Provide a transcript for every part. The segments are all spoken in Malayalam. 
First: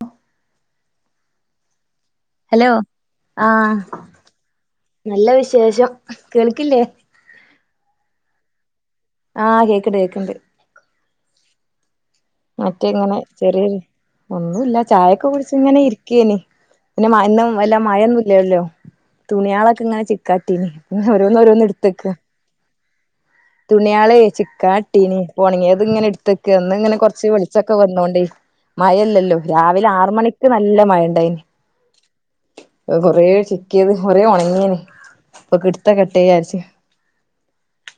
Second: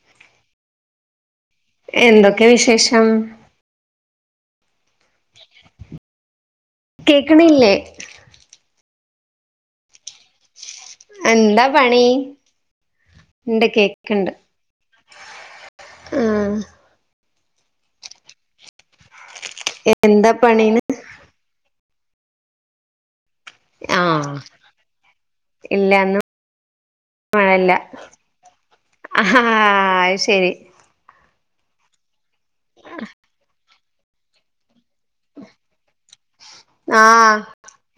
ആ [unintelligible] എന്തൊക്കെ വിശേഷം ആഹ് നല്ല വിശേഷം കേൾക്കില്ലേ കേക്കിണില്ലേ ആഹ് കേക്ക്ണ്ട് കേക്ക്ണ്ട്. എന്താ പണി മറ്റേങ്ങനെ ഇണ്ട് ചെറിയൊരു, കേക്ക്ണ്ട് ഒന്നുല്ല. ചായൊക്കെ കുടിച്ച് ഇങ്ങനെ ആ ഇരിക്കേനി. പിന്നെ ഇന്നും വല്ല മഴൊന്നുംല്ലല്ലോ? തുണിയാളക് ക്ക് ഇങ്ങനെ എന്താ ചിക്കാട്ടീനി. പണീന്ന് പിന്ന ഓരോന്നോരോന്ന് എട്ത്തെക്കാ. ആ തുണിയാളേ ചിക്കാട്ടീനി. അപ്പൊ ഒണങ്ങിയേത് ഇല്ല ഇങ്ങനെ ഇന്ന് എടുത്തക്കാ. ഇന്നിങ്ങനെ കൊറച്ച് മഴല്ല വെളിച്ചൊക്കെ വന്നോണ്ടേ. മഴല്ലല്ലോ? ആഹാ രാവിലെ ആറ് അത് ശരി മണിക്ക് നല്ല മഴ ഇണ്ടായിനി. കൊറേ ചിക്കിയത് കൊറേ ഒണങ്ങീന്. ഇപ്പൊ കിട്ട കിട്ടീ വിചാരിച്ച്. ആഹ്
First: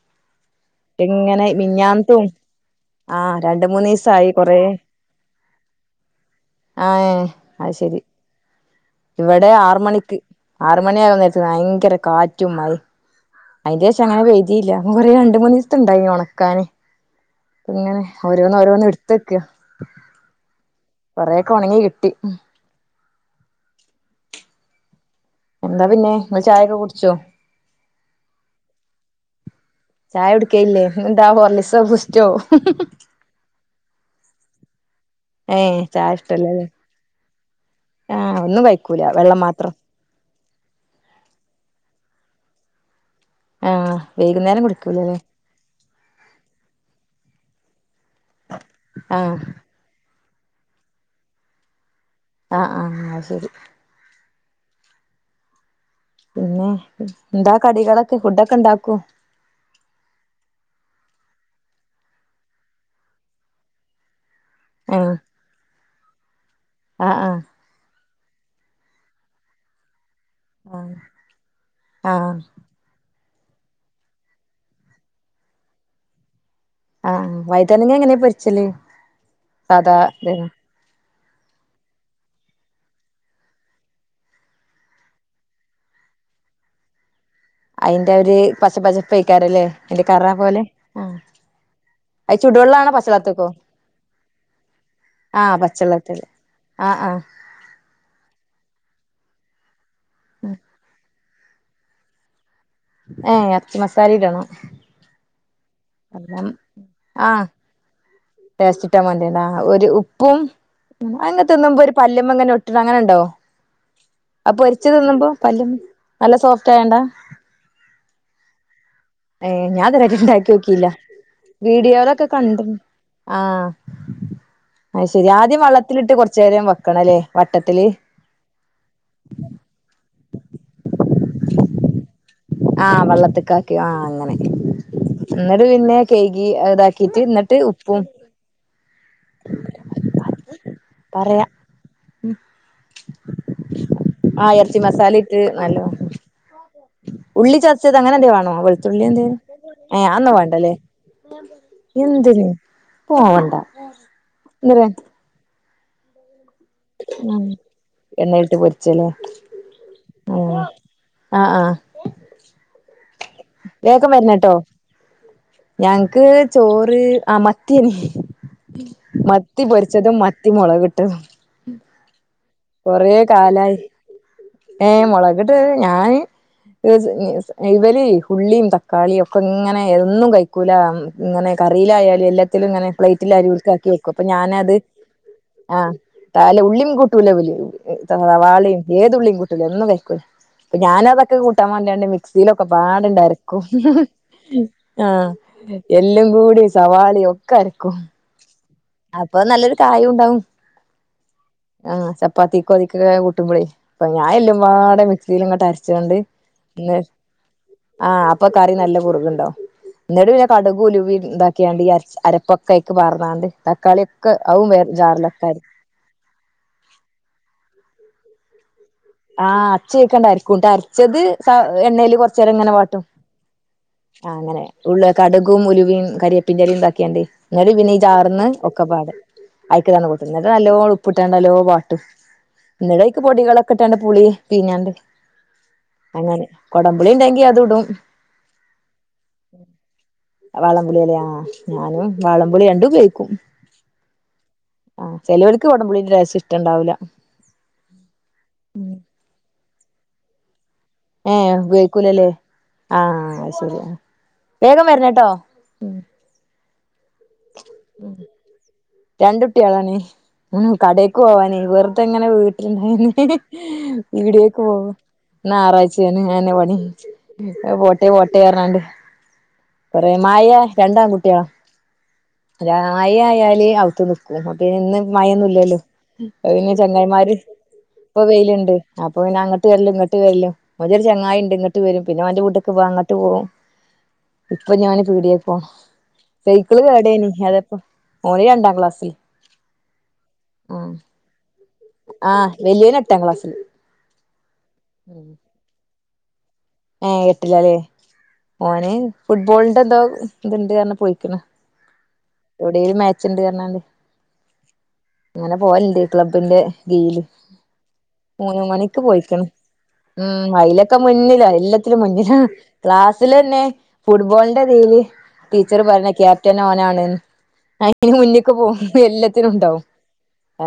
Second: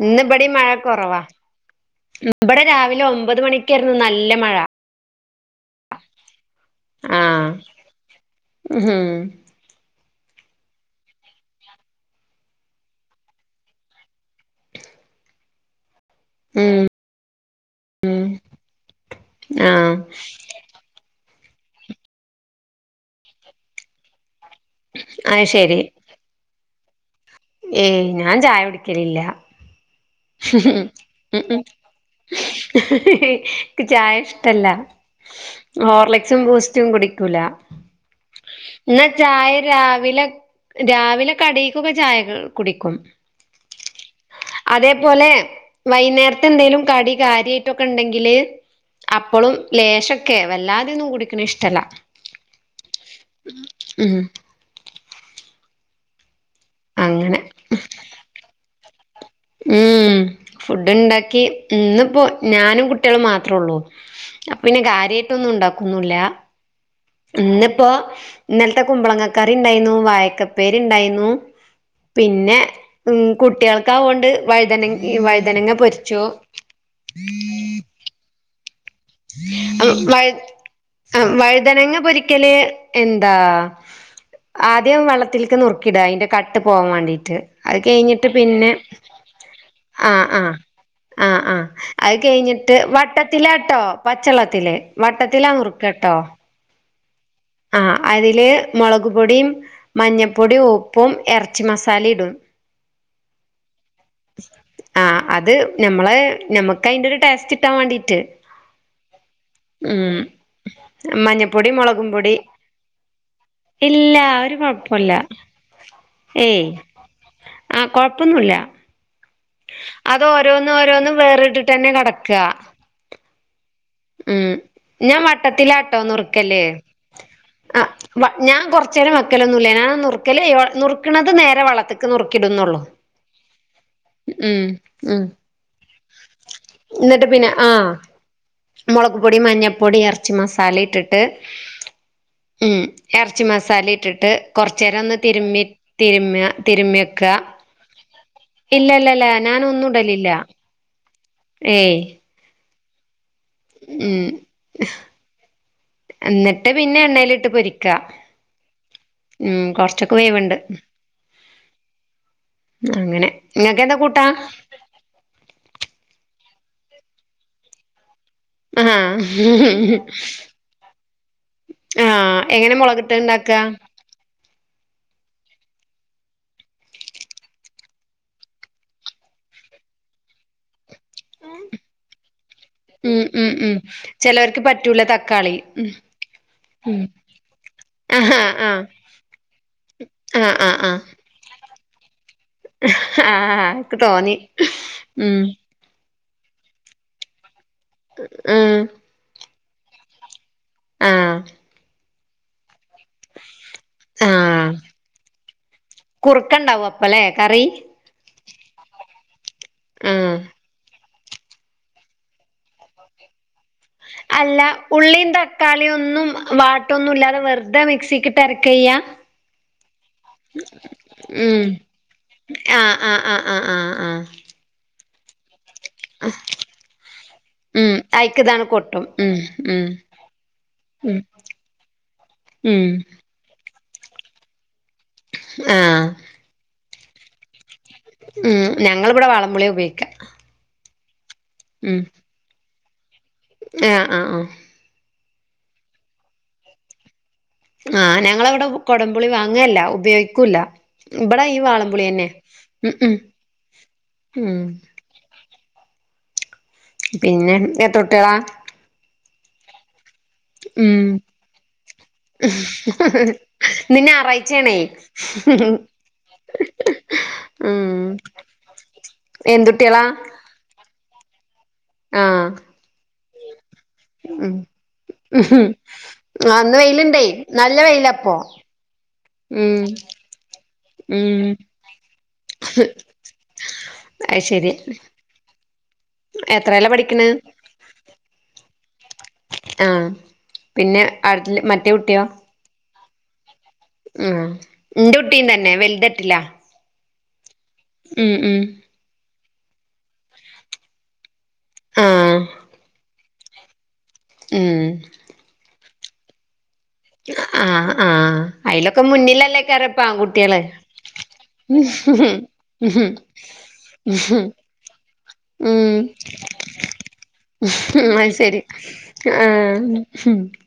ഇന്ന് ഇബടീം മഴ കൊറവാ. ഇങ്ങനെ മിഞ്ഞാന്നത്തും ഇവിടെ രാവിലെ ആഹ് ഒമ്പത് രണ്ട് മണിക്കായിരുന്നു മൂന്നീസായി നല്ല മഴ. കൊറേ ആ ഏഹ്. അയ്ശരി. ഉം ഇവിടെ ആറ് മണിക്ക്. ആറ് മണിയാകാൻ നേരത്ത് ഭയങ്കര കാറ്റും മഴയു. അതിന്റെ ശേഷം അങ്ങനെ പെയ്തീല്ല. എന്നാ പറയാ രണ്ട് മൂന്ന് ദിവസണ്ടായി മോളേ. ക്കാനെ. ഉം ഇങ്ങനെ ഉം ഓരോന്ന് ഓരോന്ന് എട്ത്തക്കാ. ആ കൊറേയൊക്കെ ഒണങ്ങി കിട്ടി. ഉം. അയ്ശ എന്ത പിന്നെ? ഇങ്ങള് ചായയൊക്കെ കുടിച്ചോ? ഏയ് ഞാൻ ചായ കുടിക്കലില്ല. ചായ ഉ കുടിക്കയില്ലേ ഇന്നെന്താ ഉ ഹോർലിക്സോ ബൂസ്റ്റോ ഹ് ഹ് ക്ക് ചായ ഇഷ്ടല്ല. ഏഹ് ചായ ഹോർലിക്സും ഇഷ്ടല്ലല്ലേ ബൂസ്റ്റും കുടിക്കൂല. ആഹ് ഒന്നും എന്ന കഴിക്കൂല വെള്ളം ചായ മാത്രം രാവിലെ രാവിലെ കടീക്കൊക്കെ ചായകെ കുടിക്കും. ആഹ് വൈകുന്നേരം കുടിക്കൂലല്ലേ അതേപോലെ വൈന്നേരത്തെ എന്തെലും കടി കാര്യായിട്ടൊക്കെ ഇണ്ടെങ്കില് ആഹ് അപ്പളും ലേശൊക്കെ. വല്ലാതെയൊന്നും കുടിക്കണ ഇഷ്ടല്ല. ആഹ് ആഹ് അത് ശരി. ഉം. പിന്നെ. അങ്ങനെ എന്താ കടികളൊക്കെ, ഫുഡ്ഡൊക്കെ ഇണ്ടാക്കു. ഉം. ഫുഡ്ഡ്ണ്ടാക്കി. ഇന്ന്പ്പോ ഞാനും കുട്ടികളും മാത്രള്ളൂ. അപ്പ പിന്നെ ആഹ് കാര്യായിട്ടൊന്നു ഇണ്ടാക്കൊന്നുല്ല. ആഹ് ആഹ് ഇന്നിപ്പോ ഇന്നലത്തെ കുമ്പളങ്ങക്കറി ഇണ്ടായിരുന്നു, വായക്കപ്പേരി ആഹ് ഇണ്ടായിരുന്നു, ആഹ് പിന്നെ ഉം കുട്ടികൾക്കത് കൊണ്ട് വഴുതന വഴുതനങ്ങ പൊരിച്ചൂ. ആഹ് വഴ്തനങ്ങ എങ്ങനെയാ പൊരിച്ചല്? സാധാ അഹ് വഴ് ഇതന്നെ വഴുതനങ്ങ പൊരിക്കല് എന്താ ആദ്യം വെള്ളത്തിലേക്ക് നുറ്ക്കിയ്ടാ അതിന്റെ കട്ട് പോവാൻ വേണ്ടീട്ട്. അത് അയിന്റെ കയിഞ്ഞിട്ട് ഒരു പിന്നെ, പച്ച പച്ചപ്പേക്കാരല്ലേ അയിന്റെ ആഹ് കറ ആഹ് പോലെ ആഹ് ആഹ്. അത് കയിഞ്ഞിട്ട്, ചുടുവെള്ളാണോ പച്ചള്ളത്തിക്കോ വട്ടത്തിലാട്ടോ, പച്ചള്ളത്തില്. വട്ടത്തിലാ ആഹ് നുറുക്കാട്ടോ. പച്ചള്ളത്തില് ആഹ് ആഹ്. ആഹ് അതില് മൊളക് പൊടിയും മഞ്ഞപ്പൊടിയും ഉപ്പും എറച്ചി മസാലയും ഇടും. ഏഹ് എറച്ചി മസാല ഇടണം. ആഹ് അത് ഞമ്മളെ എല്ലാം ഞമ്മക്കയ്ന്റെ ഒരു ടേസ്റ്റിട്ടാൻ വേണ്ടീട്ട്. ടേസ്റ്റിട്ടാൻ വേണ്ടിയാണാ ആഹ്. ഒരു ഉം ഉപ്പും, അതിങ്ങന മഞ്ഞപ്പൊടി തിന്നുമ്പൊ ഒരു മുളകും പൊടി പല്ല്മ്മ ഇങ്ങനെ ഒട്ട് ട്ട്ണ അങ്ങനെണ്ടോ? ഇല്ല ഒരു അത് പൊരിച്ച് കൊഴപ്പല്ല തിന്നുമ്പോ പല്ലും, നല്ല സോഫ്റ്റ് ആയോണ്ടാ? ആഹ് കൊഴപ്പൊന്നുല്ല. ഏഹ് ഞാൻ ഇതുവരെയായിട്ട് ഇണ്ടാക്കി അതോരോന്നു നോക്കിയില്ല ഓരോന്നു വേറിട്ടിട്ടന്നെ വീഡിയോലൊക്കെ കെടക്കാ. കണ്ട് ആഹ്. ഉം. അത് ഞാൻ ശെരി ആദ്യം വട്ടത്തിലാട്ടോ വള്ളത്തിലിട്ട് കൊറച്ചു നുറുക്കല്. നേരം വെക്കണല്ലേ വട്ടത്തില് അഹ് ഞാൻ കൊറച്ച് നേരം വെക്കലൊന്നുല്ല. ഞാൻ നുറുക്കല് നുറുക്കണത് നേരെ വെള്ളത്തിക് ക്ക് നുറുക്കിടുന്നുള്ളു. ആഹ് വെള്ളത്തിക്കാക്കി ആഹ് അങ്ങനെ ഉം ഉം. എന്നിട്ട് പിന്നെ കൈകി ഇതാക്കിട്ട് പിന്നെ എന്നിട്ട് ആ ഉപ്പും മൊളക് പൊടി മഞ്ഞപ്പൊടി എറച്ചി മസാല ഇട്ടിട്ട് പറയാ ഉം ഇറച്ചി മസാല ഇട്ടിട്ട് ആഹ് ഇറച്ചി കൊറച്ച് നേരം ഒന്ന് മസാല ഇട്ട് തിരുമ്മി നല്ല തിരുമ്മ തിരുമ്മിയെക്ക ഉള്ളി ചച്ചത് അങ്ങനെ എന്തേ വേണോ വെളുത്തുള്ളി ഇല്ലല്ലല്ല എന്തേ ഞാനൊന്നും ഏ ഇടലില്ല അന്നോ വേണ്ടല്ലേ ഏയ് എന്തിന് പോവണ്ട ഉം എന്തിന് എന്നിട്ട് പിന്നെ ഉം എണ്ണയിലിട്ട് പൊരിക്കാ എണ്ണയിട്ട് പൊരിച്ചല്ലേ ഉം കൊറച്ചൊക്കെ വേവുണ്ട് ആഹ ആഹ അങ്ങനെ നിങ്ങക്ക് എന്താ കൂട്ടാ വരണട്ടോ ഞങ്ങക്ക് ചോറ് ആ മത്തിയ നി ആഹ് മത്തി പൊരിച്ചതും മത്തി മുളകിട്ടതും ആഹ് എങ്ങനെ മുളകിട്ട് ഇണ്ടാക്ക ഏയ് മുളകിട്ട് ഞാന് ഇവര് ഉള്ളിയും തക്കാളിയും ഒക്കെ ഇങ്ങനെ എന്നും കഴി ക്കുല ഇങ്ങനെ കറിയിലായാലും എല്ലാത്തിലും ഇങ്ങനെ ഉം ഉം പ്ലേറ്റിലായാലും ഉം ഉൾക്കാക്കി വെക്കും അപ്പൊ ചെലോർക്ക് ഞാനത് പറ്റൂല തക്കാളി ഉം തല ഉള്ളിയും ഉം കൂട്ടൂല ആഹാ സവാളയും ആഹ് ഏതുള്ളിയും കൂട്ടൂല ഒന്നും കഴിക്കൂല ആഹ് ആഹ് അപ്പ ആഹ് ഞാനൻ അതൊക്കെ കൂട്ടാൻ വാണ്ടിയാണ് മിക്സിയിലൊക്കെ പാട്ണ്ട രക്കും ആഹ് ഇക്ക് തോന്നി ആ ഉം എല്ലും കൂടി സവാളയും ഒക്കെ അരക്കും ആഹ് അപ്പൊ നല്ലൊരു കായം ഉണ്ടാവും ആഹ് ആ ചപ്പാത്തി കൊതിക്കൊക്കെ കൂട്ടുമ്പോളേ ഞാനെ ആഹ് ല്ലുംപാടെ മിക്സിൽ ഇങ്ങോട്ട് അരച്ചൊണ്ട് കുറുക്ക ഇണ്ടാവും ഇന്ന് അപ്പല്ലേ കറി ആഹ് അപ്പൊ കറി നല്ല കുറക്ണ്ടാവുംഎന്നിട്ട് ആഹ് പിന്നെ കടക് ഉലുവി ഇന്താക്ക ക്കിയാണ്ട്അരപ്പൊക്കെയിക്ക പറഞ്ഞാണ്ട് തക്കാളിയ ഒക്കെ അവും വേറെ ജാറിലൊക്കെ ആരിക്കും ന്നും വാട്ടൊന്നും ഇല്ലാതെ വെറുതെ മിക്സിരക്ക ചെയ്യ ആഹ് അച്ച് വെക്കണ്ട [unintelligible] കൂട്ടഅരച്ചത് ഉം എണ്ണൽ കൊറച്ച് നേരം ഇങ്ങനെ ആഹ് വാട്ടും ആഹ് ആഹ് ആഹ് ആഹ് ആഹ് ആ അങ്ങനെ ഉള്ള കടുകും ഉലുവിയും കരിയപ്പിൻ ഇലയും ഇതാക്കിയാണ്ട് എന്നിട്ട് പിന്നെ ഉം ജാർന്ന് അയിക്ക്താണ് കൊട്ടും ഒക്കെപ്പാട് ഉം ഉം അയക്കലത് കൊട്ടും എന്നിട്ട് നല്ലോ ഉം ഉപ്പിട്ടാണ്ട് നല്ലോ വാട്ടും ഉം ഇന്നട്ട് അയ്ക്ക് പൊടികളൊക്കെ ഇട്ടാണ്ട് പുളി പിഴിഞ്ഞാണ്ട് ആഹ് അങ്ങനെ കൊടമ്പുളി ഉണ്ടെങ്കി അത് ഇടും ഉം ഞങ്ങൾ ഇവിടെ വാളം പുളിയ ഉപയോഗിക്ക വാളം പുളി എലയാ ആ ഞാനും വാളംപുളി രണ്ടും ഉപയോഗിക്കും ആഹ് ആഹ് ആഹ് ആ ചിലവർക്ക് കുടംമ്പുളിന്റെ ടേസ്റ്റ് ഇഷ്ടണ്ടാവില്ല ആഹ് ഞങ്ങളവിടെ കൊടംപുളി വാങ്ങല്ല ഉപയോഗിക്കൂല്ല ഏ ഇബടെ ഈ വാളംപുളിയന്നെ ഉപയോഗിക്കൂലല്ലേ ഉം ഉം ആഹ് ശരി ഉം വേഗം വരണോട്ടോ പിന്നെ എത്രകുട്ടികളാ രണ്ടുട്ടി കളാണ് ഉ ഉം കടേക്ക് പോവാനേ വെറുത എങ്ങനെ വീട്ടിലിരുന്ന്ണ്ടായി ഇന്ന് വീടേക്ക് ഞായറാഴ്ചയാണേ പോവാ ഇന്ന്ഞായറാഴ്ചയാണ് ഇന്നെന്നാ പണി പോട്ടേ പോട്ടെ എറഞ്ഞാണ്ട് എന്തുട്ടില രണ്ട് ആൺ കുട്ടികളാ [unintelligible] ആയല് ത്ത് നിക്കും ഉം പിന്നെ ഇന്ന് ആഹ് മയൊന്നുംല്ലല്ലോ പിന്നെ ഇന്ന് വെയില്ണ്ടേ ചെങ്ങായിമാര് നല്ല ഇപ്പൊ വെയിലാപ്പൊ വെയിലുണ്ട് അപ്പൊ പിന്ന അങ്ങട്ട് ഉം വരല്ല് ഇങ്ങട്ട് വരല് ഒരു ചങ്ങായി ഉം ഇങ്ങിട്ട് വരും അവ ന്റെ വീട്ടൊക്ക് പോവാ അങ്ങട്ട് പോകും അയ് ശരി യുഡിഎഫോ സൈക്കിള് പഠിക്കണ് കേട്ടാനി അതപ്പ ഓന് രണ്ടാം ക്ലാസ്സില് ആ പിന്നെ അടു മറ്റ ആഹ് വലിയ വന് എട്ടാം ക്ലാസ്സിൽ ആ എന്റെ കുട്ടിയും തന്നെ വലുതായിട്ടില്ല ഏഹ് എട്ടിലാല്ലേ ഓന് ഫുട്ബോളിന്റെ എന്തോ ഇത്ണ്ട് പറഞ്ഞ് പോയിക്ക്ണ് ആഹ് എവിടെലും മാച്ച്ണ്ട് പറഞ്ഞാണ്ട് ഉം അങ്ങനെ പോവല്ണ്ട് ക്ലബ്ബിന്റെ ഗീയില് ആഹ് ആഹ് മൂന്ന് മണിക്ക് അയിലൊക്കെ പോയിക്ക്ണ് മുന്നിലല്ലേക്കാരം ഇപ്പൊ ഉം ആൺകുട്ടികള് അയിലൊക്കെ മുന്നിലാ എല്ലത്തിലും മുന്നിലാ ക്ലാസ്സില് തന്നെ ഫുട്ബോളിന്റെ ഇതീല് ടീച്ചർ ഉം പറയ്ണ് ക്യാപ്റ്റൻ ഓനാണ് അയിന് അത് മുന്നിക്ക് ശരി പോവും എല്ലാത്തിനും ഇണ്ടാവും ആഹ്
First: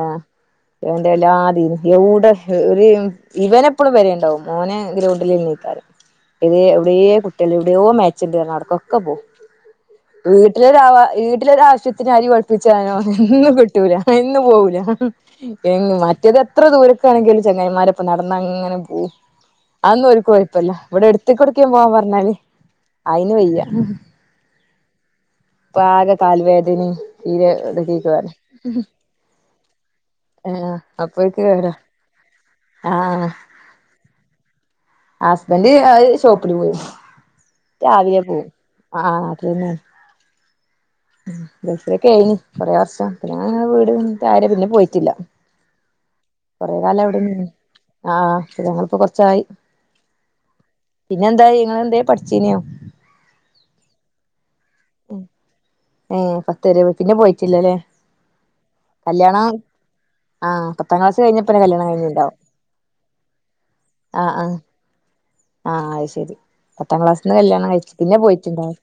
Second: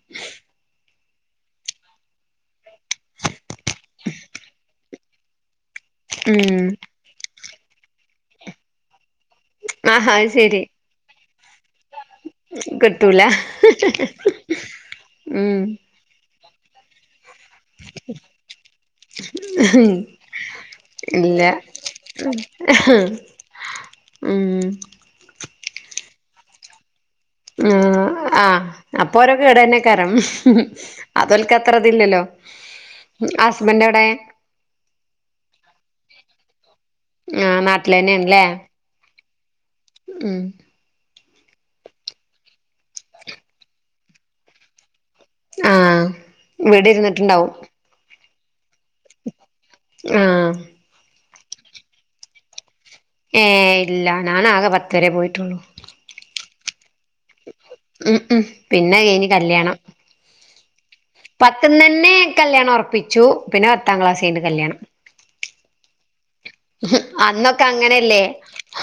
ആഹ കണ്ട എല്ലാ ഇതീനും എവുടെ ഒരു ഇവനെപ്പഴും പെരേണ്ടാവും മോന് ഗ്രൗണ്ടില്ന്നെ ഏക്കാരം ഇത് ഉം എവിടെയേ കുട്ട്യാള് എവിടെയോ മാച്ച് ഇണ്ട് പറഞ്ഞ് അവിട്ക്കൊക്കെ പോവും ആഹ് അത് ശരി വീട്ടിലൊരാവ വീട്ടിലൊരവശ്യത്തിന് ത്തി അരി പൊടിപ്പിച്ചാനോ കിട്ടൂല എന്നും കിട്ടൂല അയിനൊന്നും പോവൂല ഉം എന്നും മറ്റേത് എത്ര ദൂരൊക്കാണെങ്കിലും ചെങ്ങായിമാരൊപ്പം നടന്ന് അങ്ങനെ പോവും അത് ഒന്നും ഓര്ക്ക് പ്പല്ല ഇവിടെ ഇല്ല എടുത്തിക്കി ഓട്ക്കേന് പോവാൻ പറഞ്ഞാല് അയിന് വയ്യ ഉം അപ്പാകെ കാല് വേദനിം ഉം ആഹ അപ്പൊ ഓരൊക്കെ കെടന്നെ ആക്കാരം ആഹ് അതോല്ക്ക് അത്ര ഇതില്ലല്ലോ [unintelligible] ആഹ ഹസ്ബന്റ് എവിടെ ഹസ്ബന്ന്റ് അത് ഷോപ്പില് പോയി ആഹ് രാവിലേ നാട്ടിലെന്നെണ്ല്ലേ പോവും ആ നാട്ടിൽ തന്നെയാണ് ഉം ഗൾഫ് ലൊക്കെ ഏയിന് കുറേ വർഷം പിന്നെ അങ്ങനെ വീട് ആയരെ പിന്നെ പോയിട്ടില്ല ആഹ് വീട് കൊറേകാലം അവിടെന്നെനി ഇരുന്നിട്ടുണ്ടാവും ആഹ ഞങ്ങളിപ്പ കൊറച്ചായി ആഹ പിന്നെ എന്തായി ഇങ്ങള് എന്തേം പഠിച്ചീന്യോ ഏഹ് ഇല്ല ഞാനാകെ പത്ത് വരെ പോയിട്ടുള്ളു ഏഹ് പത്ത് വരെ പോയി പിന്നെ പോയിട്ടില്ലല്ലേ ഉം ഉം പിന്നെ കഴിഞ്ഞ് കല്യാണം ആഹ പത്താം ക്ലാസ്സ്‌ കയിഞ്ഞ് പത്ത്ന്ന്ന്നെ തന്നെ കല്യാണം ഉറപ്പിച്ചു പിന്നെ പത്താം ക്ലാസ് കയിഞ്ഞിട്ട് കല്യാണം ആഹ അത് ശരി പത്താം ക്ലാസ്സിന്ന് അന്നൊക്കെ കല്യാണം കഴിച്ച് പിന്നെ അങ്ങനെയല്ലേ പോയിട്ടുണ്ടാവുല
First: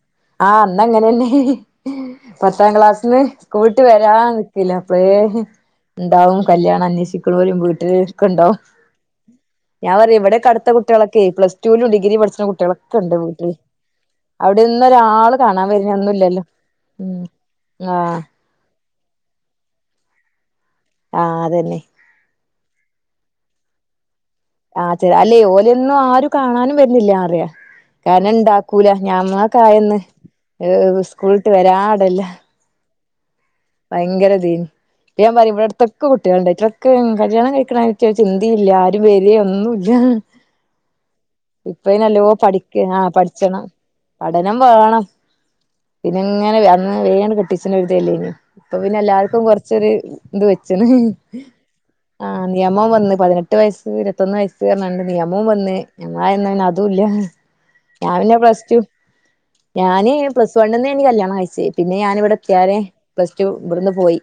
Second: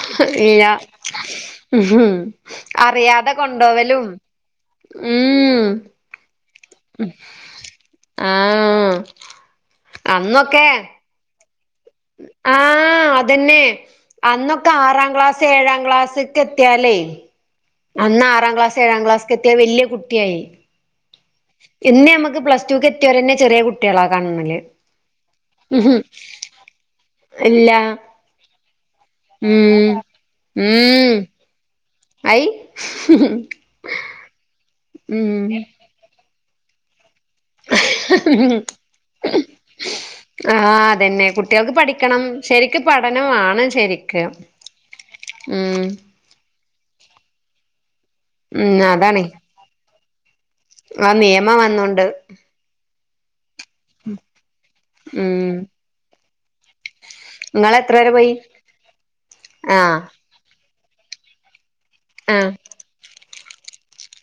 ആഹ് ഇല്ല അന്ന് അങ്ങനെന്നെ ഉം പത്താം ക്ലാസ്സിന്ന് അറിയാതെ സ്കൂൾട്ട് കൊണ്ടോവലും വരാ നിക്കേല അപ്പളേ ഉം ഇണ്ടാവും കല്യാണം അന്വേഷിക്ക്ണോലും വീട്ടില് ഇരിക്ക്ണ്ടാവും ആഹ് ഞാൻ പറയും ഇവിടെക്കെ അന്നൊക്കെ അടുത്ത കുട്ടികളൊക്കെ കെ എ പ്ലസ് റ്റൂ ലും ഡിഗ്രി പഠിച്ച്ണ കുട്ട്യാളൊക്കെ ആഹ് ഇണ്ട് വീട്ടിൽ അതന്നെ അന്നൊക്കെ അവിടെന്ന് ആറാം ഒരാള് ക്ലാസ് കാണാൻ ഏഴാം വരുന്ന ഒന്നും ക്ലാസ്ക്ക് ഇല്ലല്ലോ എത്തിയാലേ അന്ന് ആറാം ക്ലാസ് ഏഴാം ക്ലാസ്ക്ക് എത്തിയാൽ വല്ല്യ കുട്ടിയായി ആഹ അതന്നെ ഇന്ന് നമ്മക്ക് പ്ലസ്ടുക്ക് എത്തിയോരെന്നെ ചെറിയ കുട്ട്യാളാ കണ്ണില് ആഹ് അല്ലേ ഓലൊന്നും ആരും കാണാനും വരുന്നില്ല പറിയ ഇല്ല കാരണം ഇണ്ടാ കൂല ഉം ഞമ്മക്കായന്ന് ഏഹ് ഉം സ്കൂളിട്ട് വരാൻ അയി ഭയങ്കര ഇതേന് ഇപ്പ ഞാൻ ഉം പറയും ഇവിടെ അടുത്തൊക്കെ കുട്ട്യാള്ണ്ട് ഇത്രൊക്കെ കല്യാണം കഴിക്കണായി ചിന്തിം ഇല്ല ആരും വെരെ ഒന്നും ഇല്ല ആഹ അതന്നെ കുട്ട്യാൾക്ക് പഠിക്കണം ശരിക്കും പഠിക്ക ആഹ് പഠനം പഠിച്ചണം വാണം ശരിക്ക് ഉം പിന്ന ഇങ്ങനെ അന്ന് വേണ്ട് കെട്ടിച്ച്ണൊര്തെല്ലേ ഇപ്പൊ ഉം പിന്നെ അതാണ് എല്ലാർക്കും കുറച്ചൊരു ഇത് വെ ആ നിയമം വന്നോണ്ട് ആഹ നിയമം വന്ന് പതിനെട്ട് വയസ് ഇരുപത്തൊന്ന് വയസ്സ് പറഞ്ഞാണ്ട് നിയമോം ഉം വന്ന് എന്ന പിന്നെ അതും ഇല്ല നിങ്ങള് എത്ര വരെ ഞാൻ പോയി പിന്നെ പ്ലസ് ടു ആഹ് ഞാന് പ്ലസ് വണ്ന്നേനി കല്യാണം കഴിച്ചത് പിന്നെ ആഹ് ഞാനിവിടെത്ത്യാരെ പ്ലസ് ടു ഇവിടുന്ന് പോയി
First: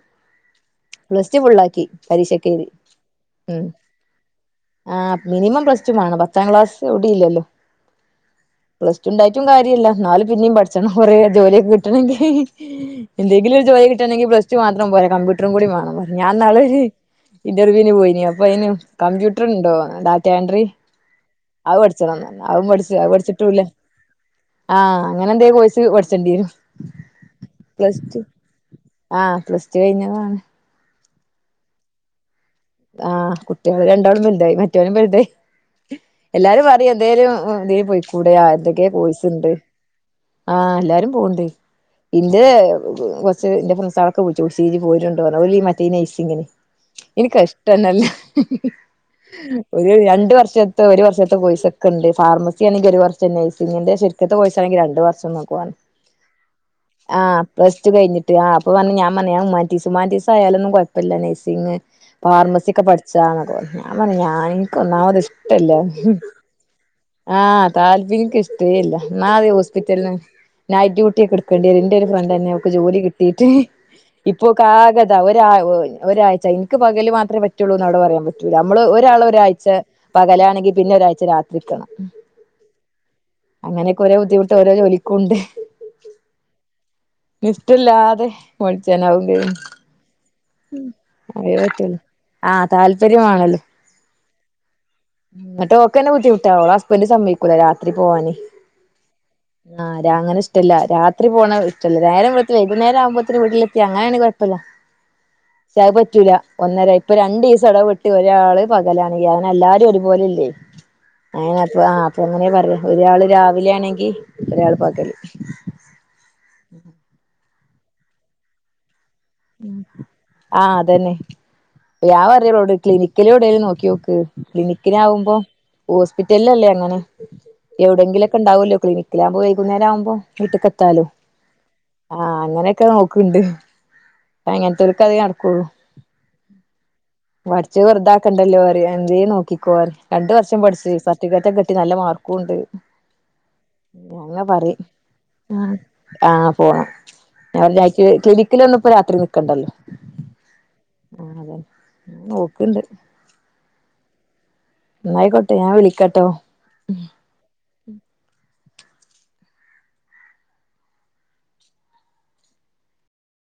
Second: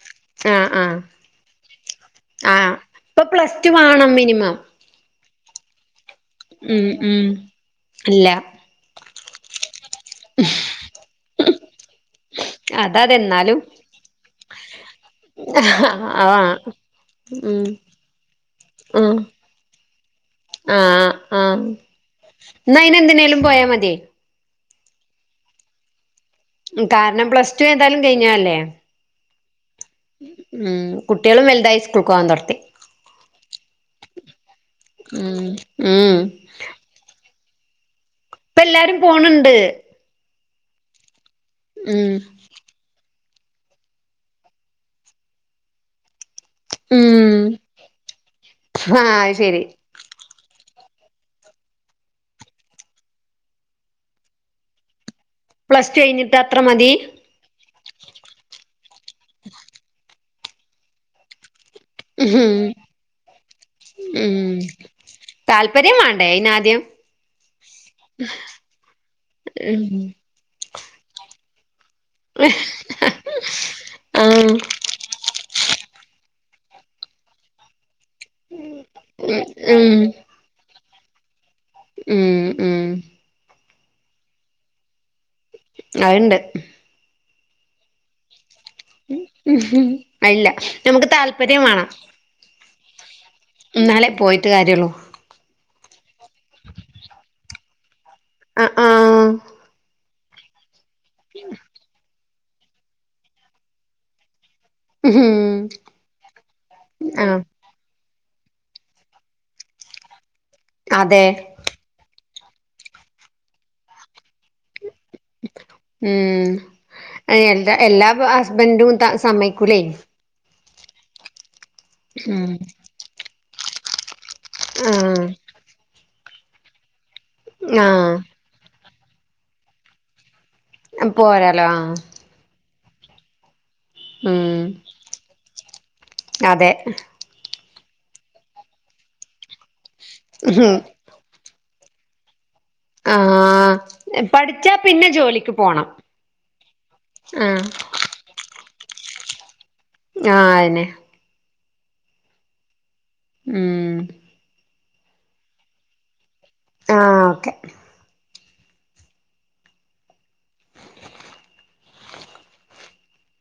ആഹ് ആഹ് പ്ലസ് ടു ഫുള്ളാക്കി പരീക്ഷകെ എയ്തി ആഹ് ഇപ്പൊ പ്ലസ് ഉം ടു വാണം മിനിമം ആഹ മിനിമം പ്ലസ് ടു വണം പത്താം ക്ലാസ് ഉം എവ്ടി ഉം ഇല്ലല്ലോ ഇല്ല പ്ലസ് ടു ഉണ്ടായിട്ടും കാര്യല്ല ന്നാലും പിന്നിം പഠിച്ചണം കൊറേ ജോലിയൊക്കെ കിട്ടണമെങ്കിൽ അതതെ എന്തെങ്കിലു എന്നാലും ഒര് [unintelligible] കിട്ടണേങ്കിൽ പ്ലസ് ടു മാത്രം പോയാ കമ്പ്യൂറും കൂടി മാണം ഞാ ആഹ് നാളെ ഉം ഇന്റർവ്യൂവിന് പോയിനി അപ്പൊ അയിന് ഉം കമ്പ്യൂട്ടർുണ്ടോ ഡാറ്റ എൻട്രി ആഹ് ആഹ് അത് പഠിച്ചണെന്ന് അത് ഇന്നാ പഠിച്ച അയിന് അത് എന്തിനേലും പഠിച്ചിട്ടുല്ല പോയാ മതി ആഹ് അങ്ങനെ എന്തേ കോയിസ് പഠിച്ചേണ്ടിരും കാരണം പ്ലസ് ടു ഏതായാലും കഴിഞ്ഞല്ലേ ആഹ് പ്ലസ്റ്റ് കഴിഞ്ഞാതാണ് ഉം കുട്ട്യേളും വൽതായി സ്കൂൾക്ക് പോകവാൻ തൊട്ത്തി ആഹ കുട്ടികൾ രണ്ടോളും വൽതായി മറ്റൊനും വൽതായി ഉം ഉം എല്ലാരും പറ എന്തേലും ഇതിന് പോയിക്കൂടെ ഇപ്പ അർതൊക്കെ എല്ലാരും കൊയിസ്ണ്ട് പോണുണ്ട് ആഹ് എല്ലാരും പോണ്ട് ഉം ഇന്റെ കൊറച്ച് എന്റെ ഫ്രൻസളൊക്കെ വിളിച്ചു [unintelligible] ഇജ് പോരണ്ടോറഞ്ഞി ഒര് മറ്റേ ഈ നയിസിങ്ങിന് ഉം ഇനിക്കഷ്ട ട്ടന്നല്ല ആഹ് അത് ശരി രണ്ട് വർഷത്തെ ഒരു വർഷത്തെ കോയിസ ഒക്കെണ്ട് ഫാമസി ആണെങ്കിൽ ഒരു വർഷം നഴ്സിങ്ങിന്റെ ശ [unintelligible] കൊയിസാണെങ്കി രണ്ട വർഷം നോക്കുപർഞ് പ്ലസ് ടു കഴിഞ്ഞിട്ട് അത്ര മതി ആ പ്സ്റ്റ് കഴിഞ്ഞട്ട് ആ് അപ്പ പറഞ് ഞാൻ പറഞ് ഉമാന്റിസ് ഉമാൻറ്റീസ് ആയാലൊന്നും കുഴപ്പല്ല നൈ്സിങ് ഉം ഫാർമസൊക്കെ പഠിച്ചാന്നക്കപറഞ്ഞി ഞാൻ പറഞ്ഞി ഞാൻ ഉം എനിക്ക ഒന്നാത് ഇഷ്ടല്ല താല്പര്യം വാണ്ടേ അയിനാദ്യം ആഹ താൽപ്പീനക്ക് ഇഷ്ടെല്ല ന്നാ അതെ ഉം ഹോസ്പിറ്റൽന് നൈറ്റ് ഡ്യൂട്ടിയ ഒക്കെ എടുക്കേണ്ടിരു ന്റെ ഒരു ഫ്രണ്ട്ന്നെ ഒക്ക് ജോലി കിട്ടിട്ട് ഇപ്പൊ ആഹ് കകത ഒരാ ഒരാഴ്ച എനിക്ക് പകല് മാത്രേ പറ്റുള്ളൂന്ന് അവിടെ പറയാം പറ്റ നമ്മള് ഒരാൾ ഒരാഴ്ച ഉം പകലാണെങ്കിൽ പിന്നെ ഒരാഴ്ച രാത്രിക്കണം ഉം ഉം അങ്ങനൊകോരോ ബുദ്ധിമുട്ട് ഓരോ ജോലിക്കുണ്ട് അത്ണ്ട് നിഷ്ടല്ലാതെ പട്ച്ചാന ആാവുംലലോ ഇല്ല നമുക്ക് താല്പര്യം വേണം ആഹ താല്പര്യമാണല്ലോ എന്നാലേ പോയിട്ട് കാര്യള്ളൂ ങ്ങട്ടൊക്ക തന്നെ ബുദ്ധിമുട്ടാവു ഓളെ ഹസ്ബന്റ് സമ്മയികൂല രാത്രി പോവാന് ആഹ് ആഹ് ആഹ രാ അങ്ങനെ ഇഷ്ടല്ല രാത്രി പോണ റ്റല്ല നേരം വെൽത് വൈകേരം ആുമ്പോത്തേനും വീട്ടിലത്തി അങ്ങനെയാണ് കുഴപ്പല്ല ഹം ശ പറ്റൂല ഒന്നര ഇപ്പൊ രണ്ടിസ ച്ചെടവിട്ട് ഒരാള് പകലാണെങ്കി എല്ലാരും ഒരുപോലല്ലേ അതെ ആഹ് അപ്പൊ ആഹ്. എങ്ങനെ പറയാ ഒരാള് രാവിലാണെങ്കി ഒരാള് പകല്. ഉം എ എന്താ എല്ലാ ഹസ്ബൻഡും ത സമ്മയ്ക്കൂലേ. ആഹ് അതന്നെ ഞാ പറയി ഉം ഓളോടെ ക്ലിനിക്കിലെവിടേലും നോക്കിയോക്ക്. ആഹ് ക്ലിനിക്കിലാവുമ്പോ ഹോസ്പിറ്റലല്ലേ അങ്ങനെ എവിടെങ്കിലൊക്കെ. ആഹ് ണ്ടാവോല്ലോ ക്ലിനിക്കിലാവുമ്പോ വൈകുന്നേരാവുമ്പോ വീട്ട്ക്കെ മ് പോരാലോ. ആഹ് അങ്ങനൊക്കെ നോക്ക്ണ്ട്. പ്പ ഉം അങ്ങൻത്തോര്ക്ക് അതെ നടക്കൊള്ളു. അതെ പഠിച്ചത് വെറുതാക്കണ്ടല്ലോറയു എന്തേ നോക്കിക്കോറയു രണ്ട് വർഷം പഠിച്ച് സർ ട്ടികറ്റൊക്കെ കിട്ടി നല്ല മാർകൂണ്ട്. ആഹ് പഠിച്ചാ ങ്ങപറീം പിന്നെ ജോലിക്ക് ആഹ് പോണം ആപോണം ആഹ് [unintelligible] ക്ലിനിക്കിലൊന്നും ഇപ്പൊ രാത്രി നിക്കണ്ടല്ലോ. ഞാഹ് അയന്നെ. ആഹ് അതന്നെ നോക്ക്ണ്ട്. ഉം. ന്നായിക്കോട്ടെ ഞാവിളിക്കട്ടോ. ആഹ് ഓക്കെ.